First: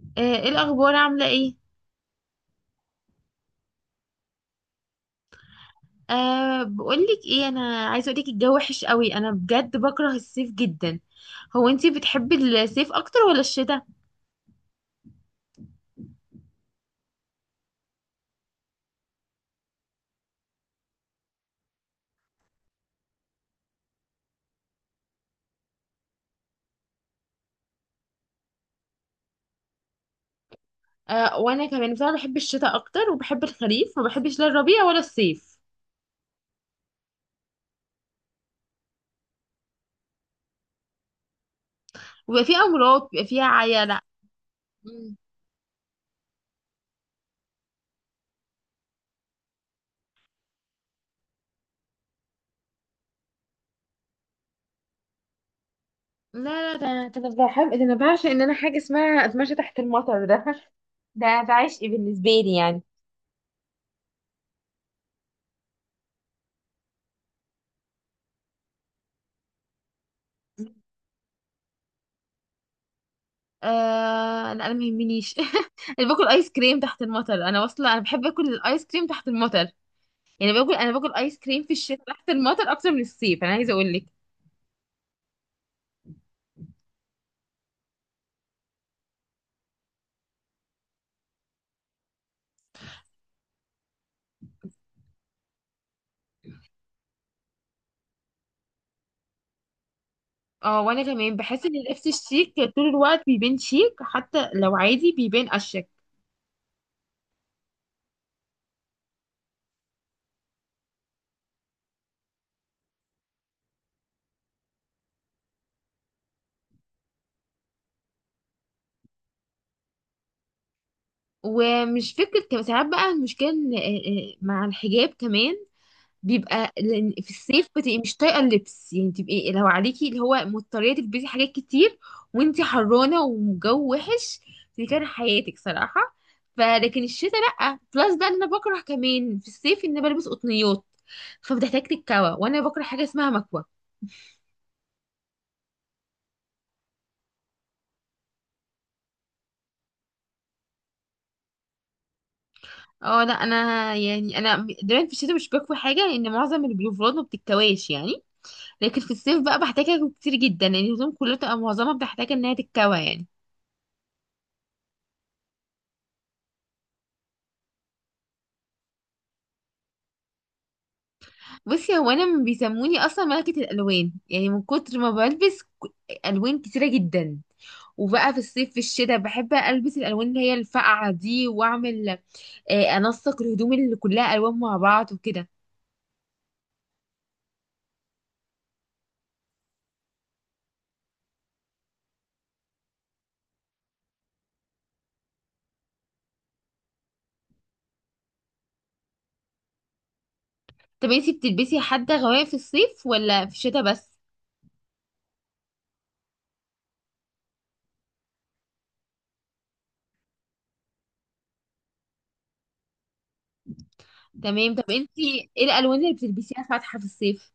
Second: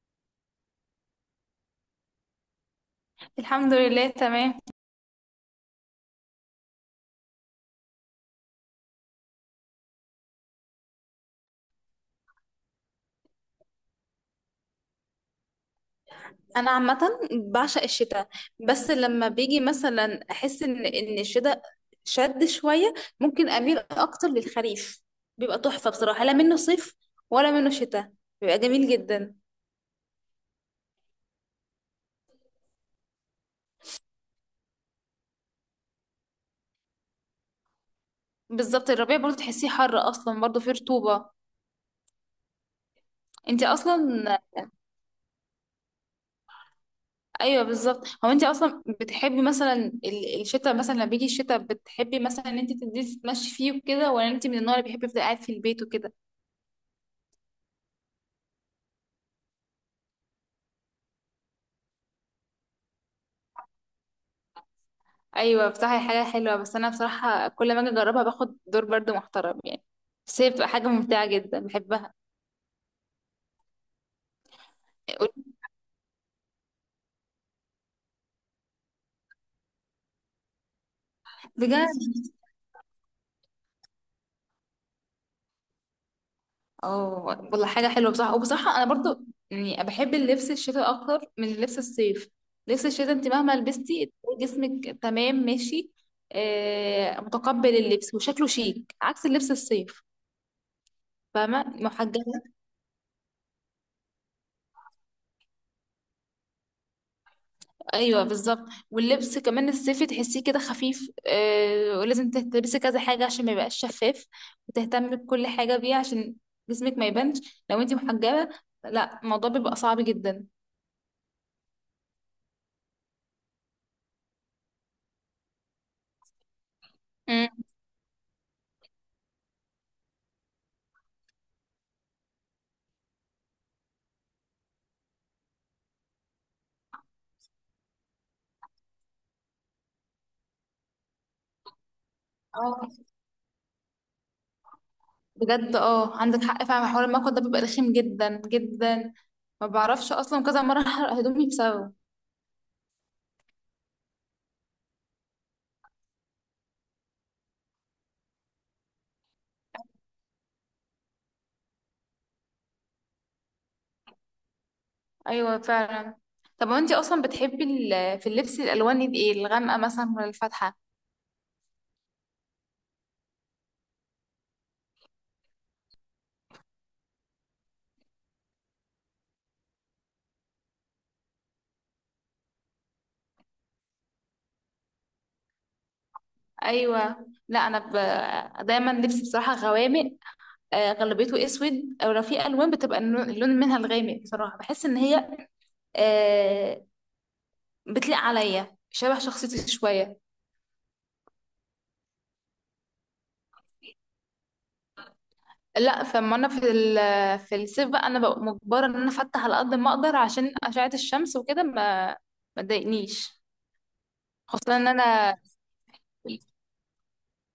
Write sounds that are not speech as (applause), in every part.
آه، ايه الاخبار؟ عامله ايه؟ الحمد لله تمام. بقولك ايه، انا عايزه اقولك الجو وحش قوي. انا بجد بكره الصيف جدا. هو انتي بتحبي الصيف اكتر ولا الشتاء؟ انا عامه بعشق الشتاء. بس لما بيجي مثلا احس ان الشتاء شد شويه، ممكن اميل اكتر للخريف. بيبقى تحفه بصراحه، لا منه صيف ولا منه شتاء، بيبقى جميل جدا. وانا كمان بصراحه بحب الشتاء اكتر، وبحب الخريف، ما بحبش لا الربيع ولا الصيف. بالظبط، الربيع برضه تحسيه حر، اصلا برضه فيه رطوبه. ويبقى فيه امراض بيبقى فيها انت عيله. اصلا. مم. ايوه بالظبط. هو انت اصلا بتحبي مثلا الشتاء؟ مثلا لما بيجي الشتاء بتحبي مثلا ان انت تنزلي تتمشي فيه وكده، ولا انت من النوع اللي بيحب يفضل قاعد في البيت وكده؟ لا ده انا بحب، ده انا بعشق ان انا حاجه اسمها اتمشى تحت المطر ده. (laughs) ده عشق بالنسبه لي يعني. ايوه بصراحه هي حاجه حلوه، بس انا بصراحه كل ما اجي اجربها باخد دور برضو محترم يعني. بس هي بتبقى حاجه ممتعه جدا بحبها. آه لا، انا ما يهمنيش. (laughs) انا باكل ايس كريم تحت المطر، انا واصله، انا بحب اكل الايس كريم تحت المطر. يعني باكل، انا باكل ايس كريم في بجد. الشتاء تحت المطر اكتر من الصيف، انا عايزه اقول لك. اه. والله حاجه حلوه بصراحه، وبصراحه انا برضو يعني بحب اللبس الشتاء اكتر من لبس الصيف. لبس الشتاء انت مهما لبستي تلاقي جسمك تمام ماشي، متقبل اللبس وشكله شيك عكس اللبس الصيف. اه وانا كمان فاهمه، بحس ان اللبس محجبه. الشيك طول الوقت بيبان شيك، حتى لو عادي بيبان اشيك. ايوه بالظبط. واللبس كمان الصيفي تحسيه كده خفيف، ولازم تلبسي كذا حاجه عشان ما يبقاش شفاف، وتهتمي بكل حاجه بيه عشان جسمك ما يبانش لو انتي محجبه، لا الموضوع بيبقى صعب جدا. ومش فكره كم ساعات بقى المشكله إيه- إيه، مع الحجاب كمان بيبقى، لان في مم. الصيف بتبقي مش طايقه اللبس، يعني تبقي لو عليكي اللي هو مضطريه تلبسي حاجات كتير، وانتي حرانه وجو وحش. دي كان حياتك صراحه. فلكن الشتاء لا. بلس بقى ان انا بكره كمان في الصيف ان أنا بلبس قطنيات، فبتحتاج تتكوى، وانا اه. بكره حاجه اسمها مكوى. بجد، اه، عندك حق فعلا، حوار المكوى ده بيبقى رخيم جدا جدا. ما بعرفش اصلا، كذا مره احرق هدومي بسببه. اه لا انا يعني انا دايما في الشتاء مش بكوي حاجه، لان معظم البلوفرات ما بتتكواش يعني. لكن في الصيف بقى بحتاجها كتير جدا، لان يعني الهدوم كلها بتبقى معظمها بتحتاج انها تتكوى يعني. ايوه فعلا. طب وانتي اصلا بتحبي في اللبس الالوان دي ايه؟ الغامقه مثلا ولا الفاتحه؟ بصي، هو انا بيسموني اصلا ملكة الالوان، يعني من كتر ما بلبس الوان كتيرة جدا. وبقى في الصيف في الشتاء بحب البس الالوان اللي هي الفقعة دي، واعمل انسق الهدوم اللي كلها الوان مع بعض وكده. ايوه. لا انا دايما لبسي بصراحه غوامق، غالبيته اسود. او لو في الوان بتبقى اللون منها الغامق، بصراحه بحس ان هي آه، بتليق عليا شبه شخصيتي شويه. طب انتي بتلبسي حتى غواية في الصيف ولا في الشتاء بس؟ لا فما انا في في الصيف بقى انا ببقى مجبره ان انا افتح على قد ما اقدر عشان اشعه الشمس وكده ما تضايقنيش. تمام. خصوصا ان طب انا انتي ايه الالوان اللي بتلبسيها فاتحة في الصيف؟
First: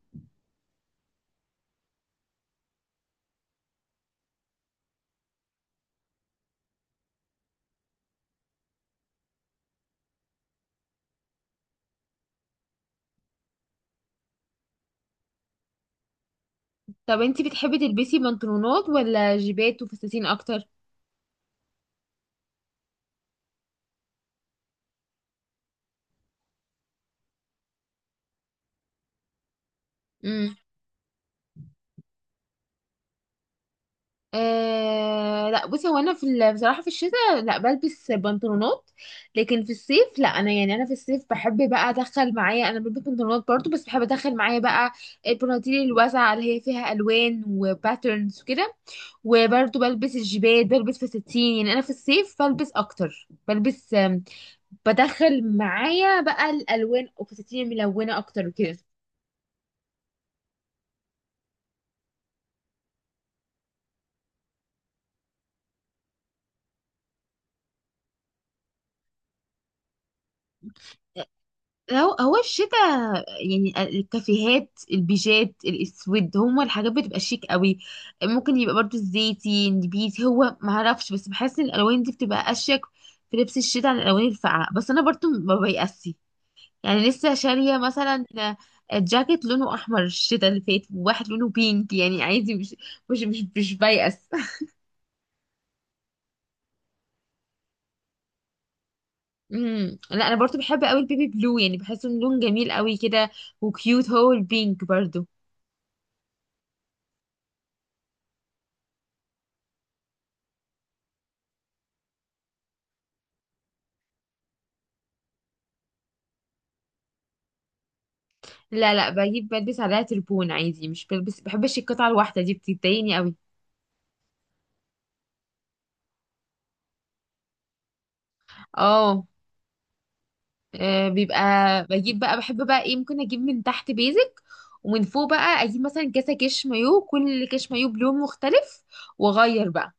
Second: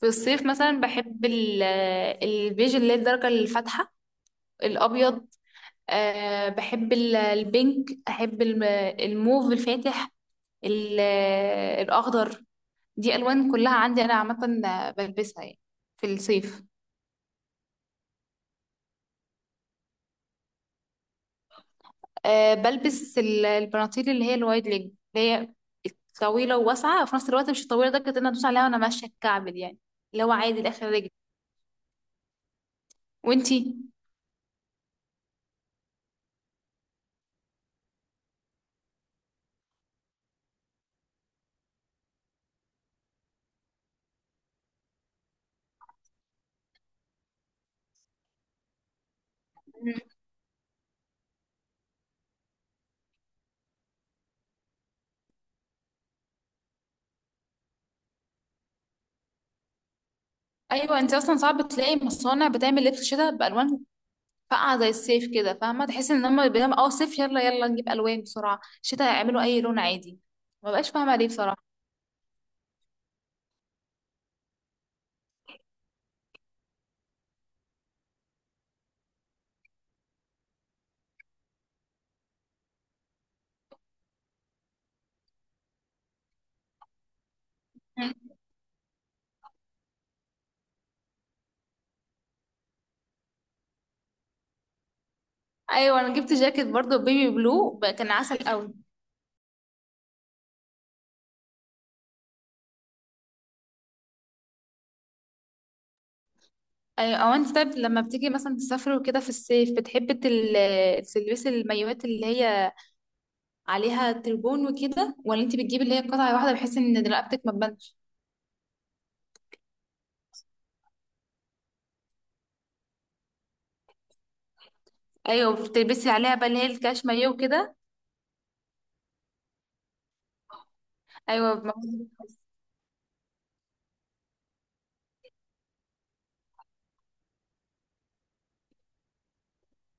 في الصيف مثلا بحب البيج اللي هي الدرجه الفاتحه، الابيض. أه بحب البينك، احب الموف الفاتح، ال- الاخضر. دي الوان كلها عندي انا عامه، بلبسها يعني في الصيف. طب انتي بتحبي تلبسي بنطلونات ولا جيبات وفساتين اكتر؟ أه بلبس البناطيل اللي هي الوايد ليج، اللي هي طويله وواسعه وفي نفس الوقت مش الطويله درجه ان أنا ادوس عليها وانا ماشيه، الكعب دي يعني اللي هو إمم. عادي لاخر رجلي. وانتي؟ آه لا، بصي، هو انا في بصراحه في الشتاء لا بلبس بنطلونات. لكن في الصيف لا، انا يعني انا في الصيف بحب بقى ادخل معايا، انا بلبس بنطلونات برضو، بس بحب ادخل معايا بقى البناطيل الواسعه اللي هي فيها الوان وباترنز وكده. وبرضو مم. بلبس الجيبات، بلبس فساتين، يعني انا في الصيف بلبس اكتر، بلبس بدخل معايا بقى الالوان وفساتين ملونه اكتر وكده. ايوه انت اصلا صعب تلاقي مصانع بتعمل لبس شتاء بالوان فاقعه زي الصيف، كده فاهمه، تحس ان هم بيعملوا صيف يلا يلا نجيب الوان بسرعه، شتاء يعملوا اي لون عادي. ما بقاش فاهمه ليه بصراحه. هو الشتاء يعني الكافيهات البيجات الاسود هما الحاجات بتبقى شيك قوي. ممكن يبقى برضو الزيتي النبيتي، هو ما اعرفش، بس بحس ان الالوان دي بتبقى اشيك في لبس الشتاء عن الالوان الفاقعه. بس انا برضو ما بيأسي، يعني لسه شاريه مثلا جاكيت لونه احمر الشتاء اللي فات، وواحد لونه بينك، يعني عادي، مش مش مش, مش بيأس. (laughs) ايوه انا جبت جاكيت برضو بيبي بلو، كان عسل قوي. امم، لا انا برضو بحب قوي البيبي بلو، يعني بحسه إنه لون جميل قوي كده، وكيوت. هو البينك برضو. ايوه. او انت طيب لما بتيجي مثلا تسافر وكده في الصيف، بتحبي تلبسي المايوهات اللي هي عليها تربون وكده، ولا انت بتجيبي اللي هي قطعه واحده بحيث ان رقبتك ما تبانش؟ لا بجيب بلبس عليها تربون عادي، مش بلبس، بحبش القطعة الواحدة دي، بتضايقني قوي. ايوه بتلبسي عليها بقى اللي هي الكاش مايو وكده. اه، بيبقى ايوه، بجيب بقى، بحب بقى ايه، ممكن اجيب من تحت بيزك، ومن فوق بقى اجيب مثلا كاسة كش مايو، كل كش مايو بلون مختلف، واغير بقى.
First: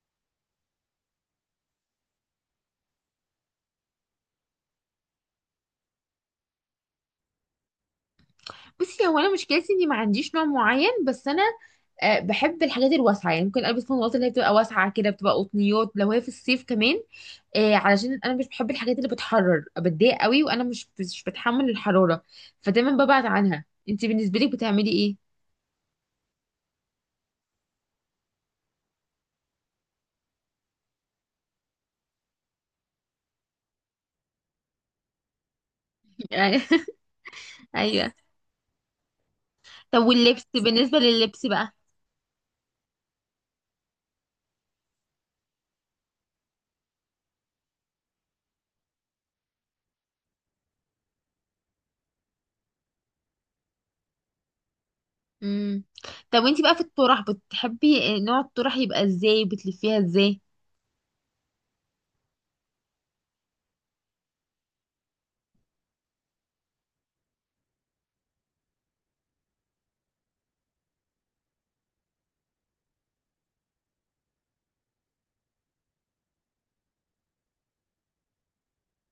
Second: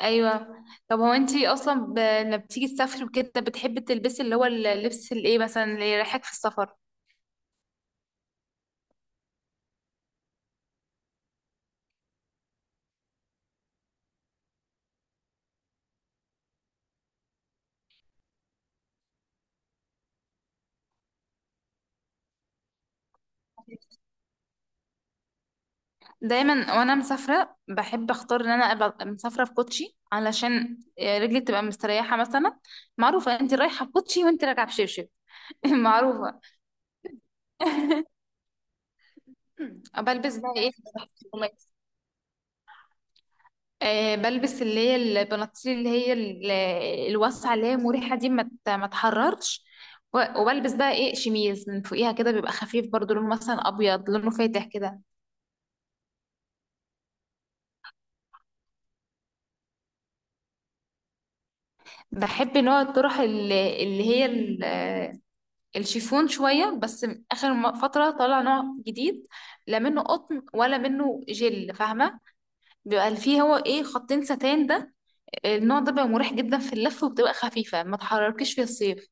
ايوه. طب هو انت اصلا لما بتيجي تسافري وكده بتحبي تلبسي اللي هو اللبس الايه مثلا اللي يريحك في السفر؟ بصي، هو انا مشكلتي اني ما عنديش نوع معين، بس انا بحب الحاجات الواسعه، يعني ممكن البس فانوات اللي هي بتبقى واسعه كده، بتبقى قطنيات لو هي في الصيف كمان، آه علشان انا مش بحب الحاجات اللي بتحرر، بتضايق قوي، وانا مش بتحمل الحراره، فدايما ببعد عنها. انت بالنسبه لك بتعملي ايه؟ دايما وانا مسافره بحب اختار ان انا ابقى مسافره في كوتشي علشان رجلي تبقى مستريحه مثلا. معروفه انت رايحه بكوتشي وانت راجعه بشبشب. (laughs) معروفه. (laughs) ايوه. (laughs) طب بلبس واللبس، بقى ايه، بالنسبه لللبس بقى؟ بلبس اللي هي البناطيل اللي هي الواسعه اللي هي مريحه دي ما تحررش. وبلبس بقى ايه، شميز من فوقيها كده بيبقى خفيف برضو، لونه مثلا ابيض، لونه فاتح كده. امم. طب وانت بقى في الطرح بتحبي نوع الطرح يبقى ازاي؟ بتلفيها ازاي؟ بحب نوع الطرح اللي هي الشيفون شوية بس. آخر فترة طلع نوع جديد، لا منه قطن ولا منه جل، فاهمة؟ بيبقى فيه هو ايه، خطين ستان ده. النوع ده بيبقى مريح جدا في اللف وبتبقى خفيفة ما تحركيش في الصيف.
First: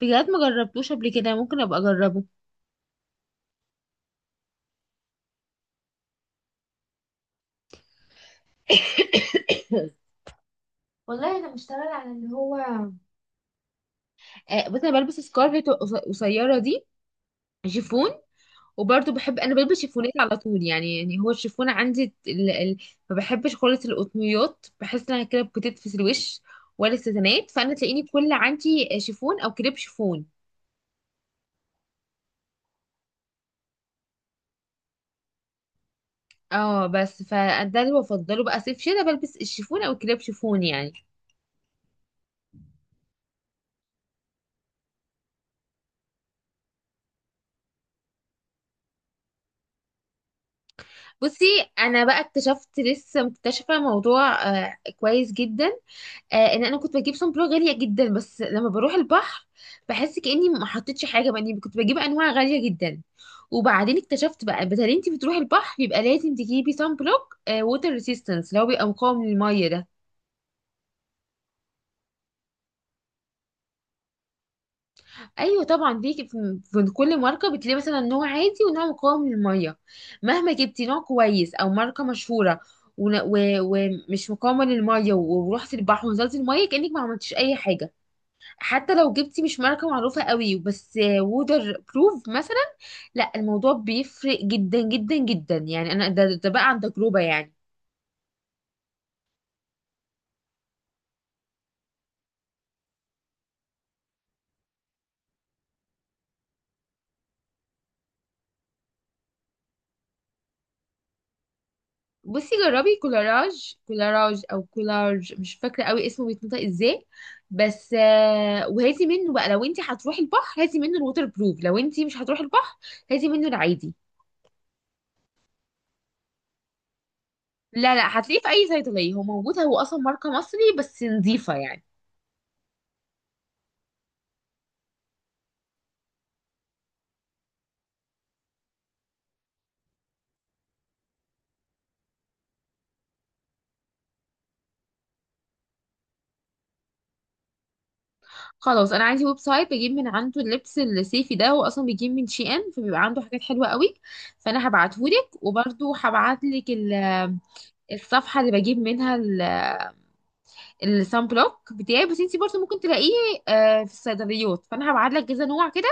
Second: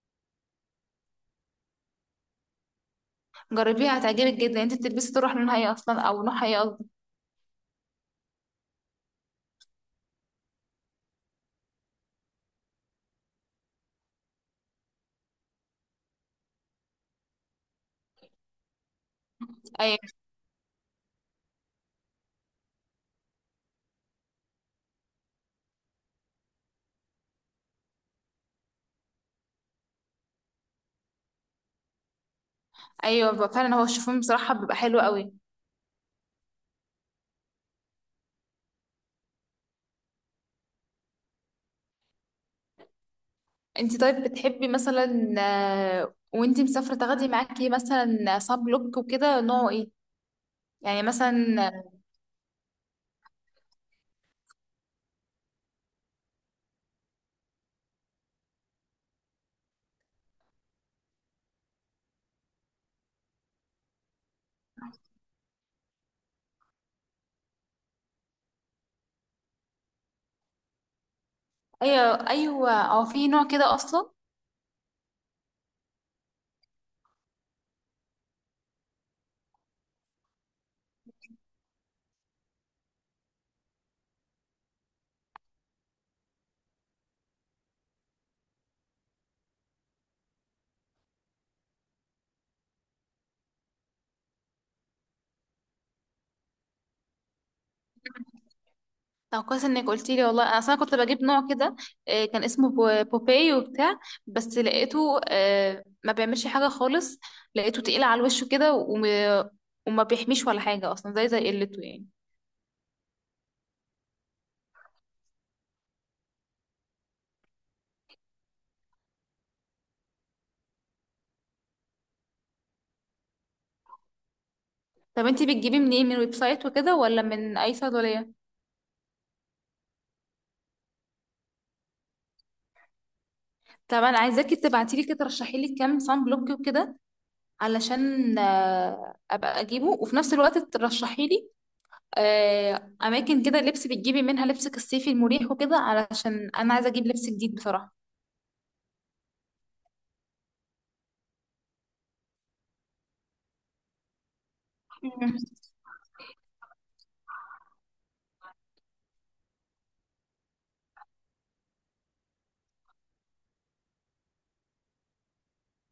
بجد ما جربتوش قبل كده، ممكن ابقى اجربه. جربيها هتعجبك جدا. انت بتلبسي تروح لونها ايه اصلا؟ او نوعها ايه قصدي؟ والله انا بشتغل على اللي هو، آه، بس انا بلبس سكارفت قصيره دي شيفون. وبرضه بحب، انا بلبس ايوه شيفونات على طول، يعني يعني هو الشيفون عندي ما بحبش خالص القطنيات، بحس انها كده بتتفس الوش، ولا الستانات، فانا تلاقيني كل عندي شيفون او كريب شيفون. ايوه. بيبقى فعلا هو الشيفون بصراحة بيبقى حلو قوي. اه، بس فده اللي بفضله بقى، صيف شتا بلبس الشيفون او كريب شيفون يعني. انت طيب بتحبي مثلا، وانت مسافرة تاخدي معاكي مثلا صاب لوك وكده، نوعه ايه؟ يعني بصي، مثلا؟ انا بقى اكتشفت لسه، مكتشفه موضوع كويس جدا، آه، ان انا كنت بجيب صن بلوك غاليه جدا، بس لما بروح البحر بحس كاني ما حطيتش حاجه. بقى إني كنت بجيب انواع غاليه جدا، وبعدين اكتشفت بقى، بدل انت بتروحي البحر يبقى لازم تجيبي صن بلوك ووتر ريسيستنس اللي هو بيبقى مقاوم للميه ده. ايوه ايوه. او في نوع كده اصلا. ايوه طبعا، في كل ماركه بتلاقي مثلا نوع عادي ونوع مقاوم للميه. مهما جبتي نوع كويس او ماركه مشهوره ون- و- ومش مقاومه للميه، ورحتي البحر ونزلتي الميه كانك ما عملتيش اي حاجه. حتى لو جبتي مش ماركة معروفة قوي، بس وودر بروف مثلا، لا، الموضوع بيفرق جدا جدا جدا يعني. انا ده بقى عن تجربة يعني. طب كويس انك قلتي لي، والله انا اصلا كنت بجيب نوع كده، كان اسمه بوباي وبتاع. بس لقيته ما بيعملش حاجه خالص. لقيته تقيل على الوش كده وما بيحميش ولا حاجه اصلا، زي قلته يعني. بصي، جربي كولاراج، كولاراج او كولارج مش فاكرة قوي اسمه بيتنطق ازاي، بس وهاتي منه بقى، لو انت هتروحي البحر هاتي منه الووتر بروف، لو انت مش هتروحي البحر هاتي منه العادي. طب انتي بتجيبيه منين؟ من ويب سايت وكده ولا من اي لا صيدليه؟ هتلاقيه في اي صيدلية، هو موجود، هو اصلا ماركة مصري بس نظيفة يعني. طب انا عايزاكي تبعتي لي كده، ترشحي لي كام صن بلوك وكده علشان ابقى اجيبه، وفي نفس الوقت ترشحي لي اماكن كده لبس بتجيبي منها لبسك الصيفي المريح وكده، علشان انا عايزه اجيب لبس جديد بصراحه. خلاص، انا عندي ويب سايت بجيب من عنده اللبس الصيفي ده، هو اصلا بيجيب من شي ان، فبيبقى عنده حاجات حلوه قوي، فانا هبعتهولك. مم. وبرده هبعتلك الصفحه اللي بجيب منها الصن بلوك بتاعي، بس انتي برضه ممكن تلاقيه في الصيدليات، فانا هبعتلك كذا نوع كده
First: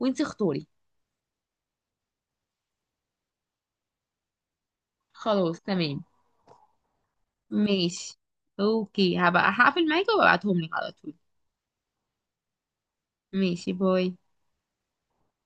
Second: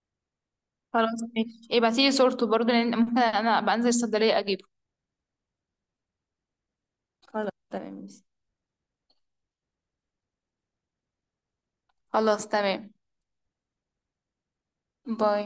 وانتي اختاري. خلاص ماشي، ابعتيلي صورته برضه لان ممكن انا ابقى انزل الصيدلية اجيبه. خلاص تمام خلاص تمام ماشي. ماشي. اوكي، هبقى هقفل معاكي وابعتهم لك على طول. خلاص تمام ماشي، باي. باي.